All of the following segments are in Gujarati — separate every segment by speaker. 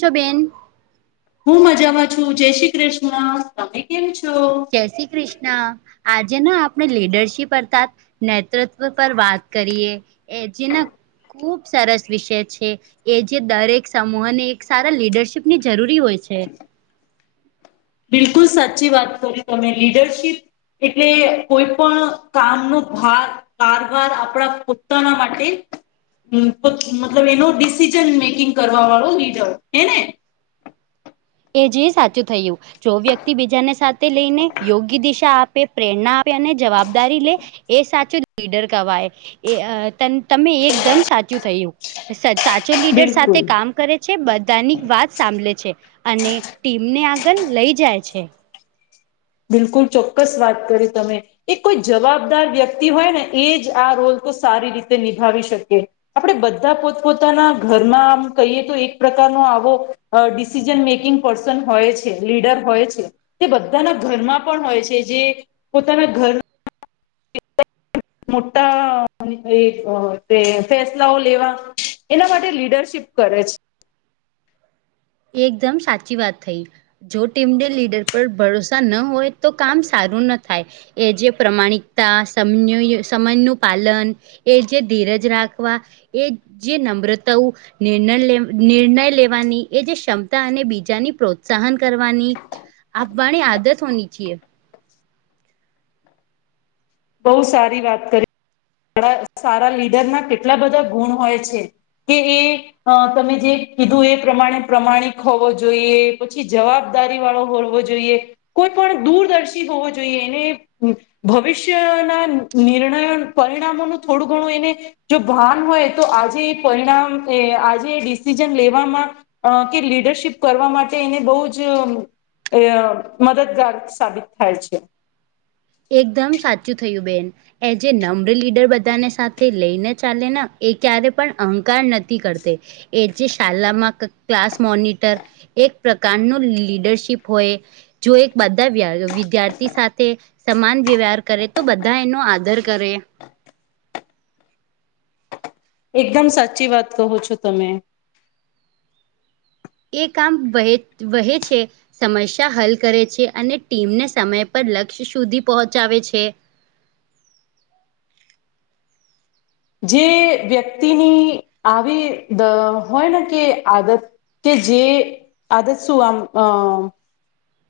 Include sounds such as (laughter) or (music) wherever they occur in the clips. Speaker 1: કેમ છો, બેેન
Speaker 2: હું મજામાં છુ, જય શ્રી કૃષ્ણ તમે કેમ છો.
Speaker 1: જય શ્રી કૃષ્ણ આજે ના આપણે લીડરશીપ અતા નેતૃત્વ પર વાત કરીએ એ જેના ખૂબ સરસ વિષય છે. એ જે દરેક સમૂહ ને એક સારા લીડરશીપ ની જરૂરી હોય છે.
Speaker 2: (unintelligible) બિલકુલ સાચી વાત કરી તમે લીડરશીપ એટલે કોઈ, પણ કામનોો ભાગ કારવાર આપણા પોતાના માટે મતલબ એનો ડિસિઝન મેકિંગ કરવા વાળો લીડર હે ને
Speaker 1: એ જે સાચું થયુ. જો વ્યક્તિ બીજાને સાથે લઈને યોગ્ય, દિશા આપે પ્રેરણા આપે અને જવાબદારી લે એ સાચું લીડર કવાય એ તમે એકદમ સાચું થયુ. સાચો લીડર સાથે
Speaker 2: બિલકુલ
Speaker 1: કામ કરે છે, બધાની વાત સાંભળ છે. અને ટીમને આગળ લઈ જાય છે.
Speaker 2: બિલકુલ ચોક્કસ વાત કરી તમે. એ કોઈ જવાબદાર વ્યક્તિ હોય ને એ જ આ રોલ તો સારી રીતે નિભાવી શકે. આપણેે બધા પોતપોતાના ઘરમાં આમ કહીએ તો એક પ્રકારનો આવો અ ડિસિઝન મેકિંગ પર્સન હોય છે, લીડર હોય છે, તે બધાના ઘરમાં પણ હોય છે જે પોતાના ઘર (unintelligible) મોટા અ તે ફેસલાઓ લેવા એના માટે લીડરશીપ કરે છે.
Speaker 1: એકદમ સાચી વાત થઈ. જો ટીમને લીડર પર ભરોસા ન હોય તો કામ સારું ન થાય. એ જે પ્રમાણિકતા, સમ સમય નું પાલન એ જે ધીરજ રાખવા એ જે નમ્રતાઓ નિર્ણય લે નિર્ણય લેવાની એ જે ક્ષમતા અને બીજાની પ્રોત્સાહન કરવાની, આપવાની આદત હોની છીએ.
Speaker 2: બહુ સારી વાત કરી. સાડા સારા લીડર ના કેટલા બધા ગુણ હોય છે કે એ અ તમે જે કીધું એ પ્રમાણે પ્રમાણિક હોવો જોઈએ પછી જવાબ દારી વાળો હોડવો જોઈએ. કોઈ પણ દૂરદર્શી હોવો જોઈએ એને ભવિષ્યના નિર્ણયો પરિણામોનું થોડું ઘણું એને જો ભાન હોય તો આજે એ પરિણામ એ આજે ડિસિઝન લેવામાં અ કે લીડરશીપ કરવા માટે એને બઉ જ એ મદદગાર સાબિત થાય છે.
Speaker 1: એકદમ સાચું થયું બેન. એજે એ નમ્ર લીડર બધાને સાથે લઈને ચાલે ને એ ક્યારે પણ અહંકાર નથી કરતી. એ જે શલામાં ક ક્લાસ મોનિટર એક પ્રકારનું લીડરશીપ હોય, જો એક બધા વિદ્યાર્થી સાથે સમાન વ્યવહાર કરે તો બધા એનો આદર કરે.
Speaker 2: એકદમ સાચી વાત કહો છો તમે.
Speaker 1: એ કામ બહે વહે છે. સમસ્યા હલ કરે છે અને ટીમને સમય પર લક્ષ્ય સુધી પોહચાવે છે.
Speaker 2: જે વ્યક્તિની આવી દ હોય ને કે આદત કે જેે આદત સું આમ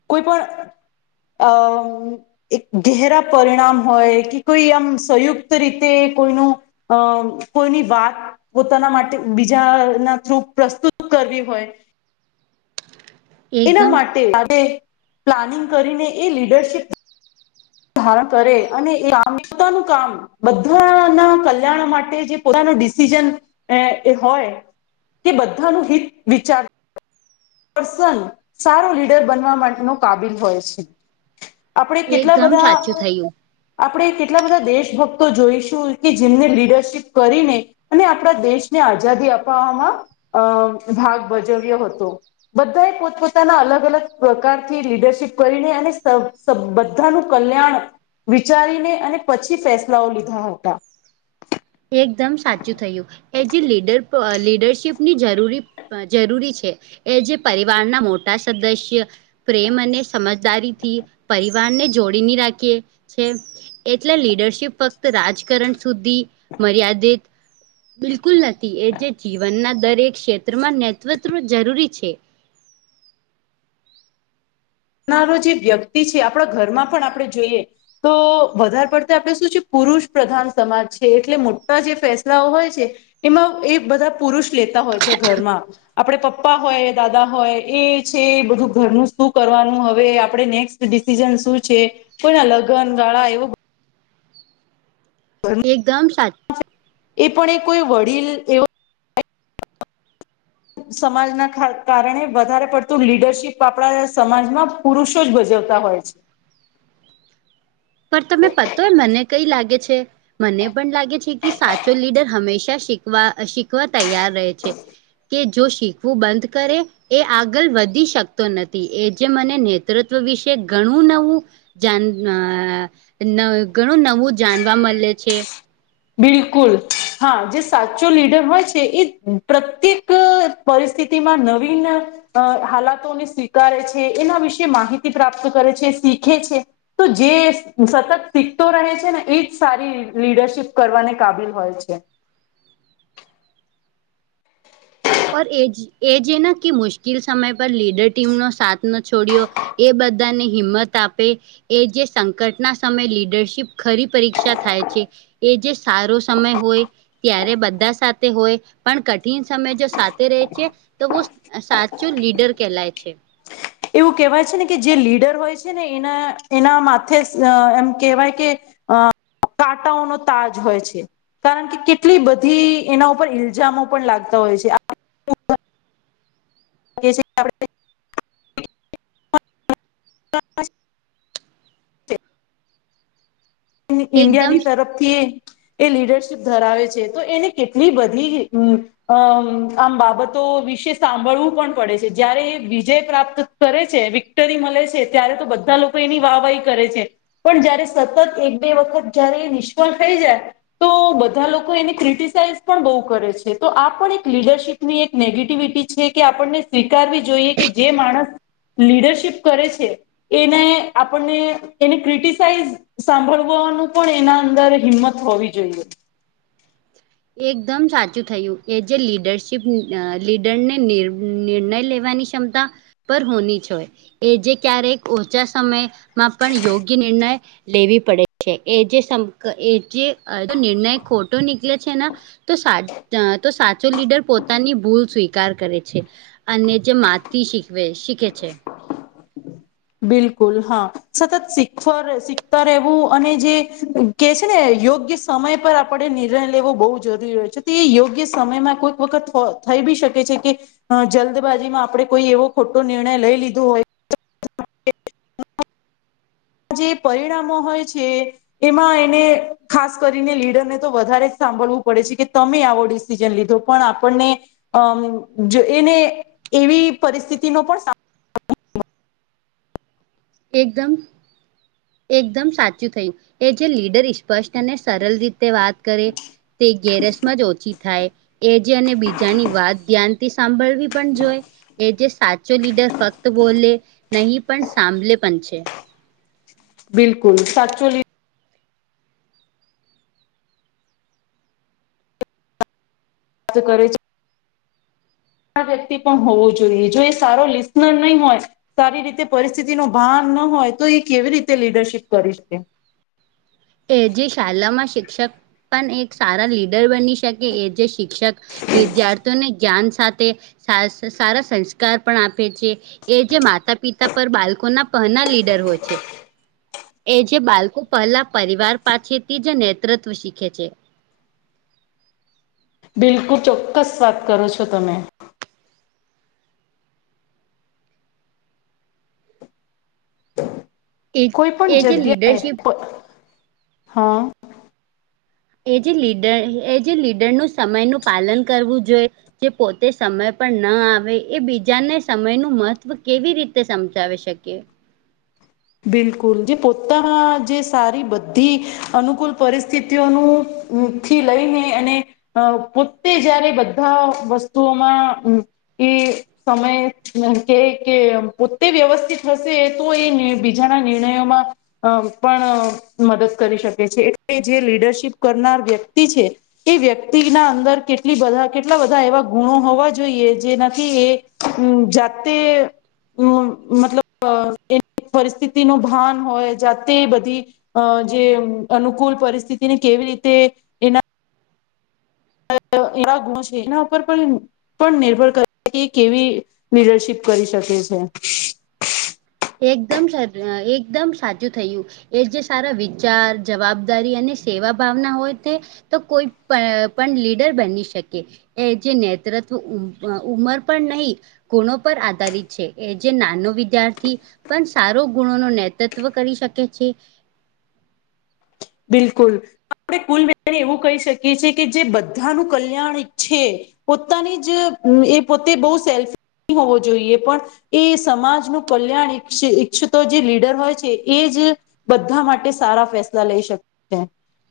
Speaker 2: કોઈ પણ અ એક ઘેહરા પરિણામ હોય કે કોઈ આમ સંયુક્ત રીતે કોઈનું અ કોઈની વાત પોતાના માટે બીજા ના થ્રુ પ્રસ્તુત કરવી હોય એના
Speaker 1: એકદમ
Speaker 2: માટે (unintelligible) પ્લાનિંગ કરીને એ લીડરશીપ ધારણ કરે અને (unintelligible) એમ્યતા નું કામ બધાના કલ્યાણ માટે જે પોતાનું ડિસિઝન એ એ હોય કે બધાનું હિત વિચાર પર્સન, સારો લીડર બનવા માટેનો કાબિલ હોય છે. આપડે કેટલા
Speaker 1: એકદમ
Speaker 2: બધા
Speaker 1: સાચું થયું
Speaker 2: આપણે કેટલા બધા દેશભક્તો જોઈશું કે જેમને લીડરશીપ કરીને અને આપણા દેશને આઝાદી અપાવવામાં અ ભાગ ભજવ્યો હતો. બધા એ પોતપોતાના અલગ અલગ પ્રકારથી લીડરશીપ કરીને અને સ (unintelligible) બધાનું કલ્યાણ વિચારીને અને પછી ફેસલાઓ લીધા હતા.
Speaker 1: એકદમ સાચું થયું. એ જે લીડર એ લીડરશીપની જરૂરી જરૂરી છે. એ જે પરિવારના મોટા સદસ્ય પ્રેમ અને સમજદારીથી પરિવારને જોડીને રાખીએ છે એટલે લીડરશીપ ફક્ત રાજકારણ સુધી મર્યાદિત બિલકુલ નથી એ જે જીવનના દરેક ક્ષેત્રમાં નેતૃત્વ જરૂરી છે
Speaker 2: ના રોજે વ્યક્તિ છે આપડા ઘરમાં પણ આપણે જોઈએ તો વધારે પડતા આપડે શું છે પુરુષ પ્રધાન સમાજ છે એટલે મોટા જે ફેસલાઓ હોય છે એમાં એ બધા પુરુષ લેતા હોય છે ઘરમાં આપડે પપ્પા હોય દાદા હોય એ છે બધું ઘરનું સુખ કરવાનું હવે આપડે નેક્સ્ટ ડિસિઝન શું છે કોઈ લગ્ન ગાળા એવું
Speaker 1: એકદમ સા
Speaker 2: એ પણ એ કોઈ વડીલ એવા સમાજના કારણે વધારે પડતું લીડરશીપ આપણા સમાજમાં પુરુષો જ ભજવતા હોય છે
Speaker 1: પર તમે પતો મને કઈ લાગે છે મને પણ લાગે છે કે સાચો લીડ હંમેશા શીખવા શીખવા તૈયાર રહે છે કે જો શીખવું બંધ કરે એ આગળ વધી શકતો નથી એ જે મને નેતૃત્વ વિશે ઘણું નવું જાન અં ઘણું નવું જાણવા મળે છે
Speaker 2: બિલકુલ હા જે સાચો લીડર હોય છે એ પ્રત્યેક પરિસ્થિતિમાં નવીન અ હાલાતોને સ્વીકારે છે એના વિશે માહિતી પ્રાપ્ત કરે છે શીખે છે તો જે સતત શીખતો રહે છે ને એજ સારી લીડરશીપ કરવાને કાબિલ હોય છે
Speaker 1: પર એજ એ જેને કે મુશ્કેલ સમય પર લીડર ટીમનો સાથ ન છોડ્યો એ બધાને હિંમત આપે એ જે સંકટના સમય લીડરશીપ ખરી પરીક્ષા થાય છે એ જે સારો સમય હોય ત્યારે બધા સાથે હોય પણ કઠિન સમય જો સાથે રહી છે તોવો સાચો લીડર કેલાય છે
Speaker 2: એવું કહેવાય છે ને કે જે લીડર હોય છે ને એના એના માથે એમ કેહેવાય કે અ કાંટાઓનો તાજ હોય છે કારણ કે કેટલી બધી એના ઉપર ઇલ્જામો પણ લાગતા હોય છે આ કે છે આપડે ઇન્ડિયા
Speaker 1: એકદમ
Speaker 2: ની તરફ થી એ લીડરશીપ ધરાવે છે તો એને કેટલી બધી અમ આમ બાબતો વિશે સાંભળવું પણ પડે છે જયારે વિજય પ્રાપ્ત કરે છે વિક્ટરી મળે છે ત્યારે તો બધા લોકો એની વાહ વાહી કરે છે પણ જયારે સતત એક બે વખત જયારે નિષ્ફળ થઈ જાય તો બધા લોકો એને ક્રિટસાઈઝ પણ બહુ કરે છે તો આ પણ એક લીડરશીપ ની એક નેગેટિવિટી છે કે આપણને સ્વીકારવી જોઈએ કે જે માણસ લીડરશીપ કરે છે એને આપણને એને ક્રિટસાઈઝ સાંભળ વો અનું પણ એના અંદર હિંમત હોવી જોઈએ
Speaker 1: એકદમ સાચું થયું એ જે લીડરશીપ લીડરને નિર્ણય લેવાની ક્ષમતા પર હોની જ હોય એ જે ક્યારેક ઓછા સમયમાં પણ યોગ્ય નિર્ણય લેવી પડે છે એ જે એ જે નિર્ણય ખોટો નીકળે છે ને તો સાં તો સાચો લીડર પો તાની ભૂલ સ્વીકાર કરે છે અને જે માથી શીખવે શીખે છે
Speaker 2: બિલકુલ હા સતત શીખ શીખતા રહેવું અને જે કે છે ને યોગ્ય સમય પર આપડે નિર્ણય લેવો બહુ જરૂરી હોય છે તો એ યોગ્ય સમયમાં કોઈક વખત થઈ બી શકે છે કે અ જલ્દબાજી માં આપડે કોઈ એવો ખોટો નિર્ણય લઈ લીધો હોય (unintelligible) જે પરિણામો હોય છે એમાં એને ખાસ કરીને લીડરને તો વધારે જ સાંભળવું પડે છે કે તમે આવો ર્ડિ દીસિસીન લીધો પણ આપને અ એને એવી પરિસ્થિતિ નો પણ સા
Speaker 1: એકદમ એકદમ સાચું થયું એ જે લીડર ઈ સ્પષ્ટ અને સરળ રીતે વાત કરે તે ગેરસમાં જ ઓછી થાય એ જે અને બીજાની વાત ધ્યાન તે સાંભળવી પણ જોય એ જે સાચો લીડર ફક્ત બોલે નહીં પણ સાંભલે પણ છે
Speaker 2: બિલકુલ સાચો લિદર કરે છે વ્યક્તિ પણ હોવો જોઈએ જો એ સારો લિસનર નહીં હોય સારી રીતે પરિસ્થિતિ નો ભાન ન હોય તો એ કેવી રીતે લીડરશીપ કરી શકે
Speaker 1: એ જે શાલામાં શિક્ષક પણ એક સારા લીડર બની શકે એ જે શિક્ષક વિદ્યાર્થીઓને જ્ઞાન સાથે સારા સંસ્કાર પણ આપે છે એ જે માતા પિતા પર બાળકોના પહના લીડર હોય છે એ જે બાલકો પહેલા પરિવાર પાછથી જ નેતૃત્વ શીખે છે
Speaker 2: બિલકુલ ચોક્કસ વાત કરો છો તમે.
Speaker 1: એ
Speaker 2: કોઈ પણ
Speaker 1: એ જે લીડરશીપ
Speaker 2: જગ્યા હ
Speaker 1: એ જે લીડર એ જે લીડર નું સમયનું પાલન કરવું જોઈ જે પોતે સમય પણ ન આવે એ બીજાને સમયનું મહત્ત્વ કેવી રીતે સમજાવી શકે
Speaker 2: બિલકુલ જે પોતાના જે સારી બધી અનુકૂલ પરિસ્થિતિઓનું થી લઈને અને પોતે જયારે બધા વસ્તુઓમાં એ સમય કે કે પોતે વ્યવસ્થિત હશે તો એ ની બીજાના નિર્ણયોમાં અ પણ મદદ કરી શકે છે એટલે જે લીડરશીપ કરનાર વ્યક્તિ છે તે વ્યક્તિના અંદર કેટલી બધા કેટલા બધા એવા ગુણો હોવા જોઈએ જેનાથી એ હ જાતે મતલબ પરિસ્થિતિ નો ભાન હોય જાતે બધી અ જે અનુકૂલ પરિસ્થિતિને કેવી રીતે એના એવા ગુંણ છે એના ઉપર પણ પણ નિર્ભર કર કે કેવી લીડરશીપ કરી શકે છે
Speaker 1: એકદમ સા એકદમ સાચુ થયું એ જે સારા વિચાર જવાબદારી અને સેવા ભાવના હોય તે તો કોઈ પણ પણ લીડર બની શકે એ જે નેતૃત્વ ઉંમર પણ નહી ગુણો પર આધારિત છે એ જે નાનો વિદ્યાર્થી થી પણ સારો ગુણો ન નેતૃત્વ કરી શકે છે
Speaker 2: બિલકુલ આપણે કુલને એવું કહી શકીએ છીએ કે જે બધાનું કલ્યાણ ઈચ્છે પોતાની જ એ પોતે બોહ સેલ્ફી હોવો જોઈએ પણ એ સમાજનું કલ્યાણ ઈછ ઈચ્છતો જે લીડર હોય છે એ જ બધા માટે સારા ફેસલા લઈ શક છે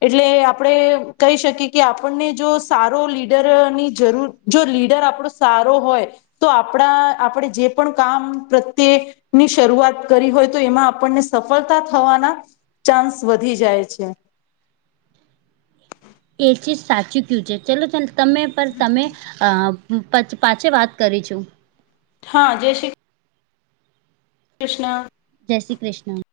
Speaker 2: એટલે આપણે કહી શકીએ કે આપણને જો સારો લીડરની જરૂર જો લીડર આપણો સારો હોય તો આપણા આપણે જે પણ કામ પ્રત્યે ની શરૂઆત કરી હોય તો એમાં આપણને સફળતા થવાના ચાન્સ વધી જાય છે છે
Speaker 1: એ ચીજ સાચું કયું છે ચલો ચ તમે પર તમે અ હું પ પાછે વાત કરી છું
Speaker 2: હા જે શી કૃષ્ણ
Speaker 1: જય શ્રી કૃષ્ણ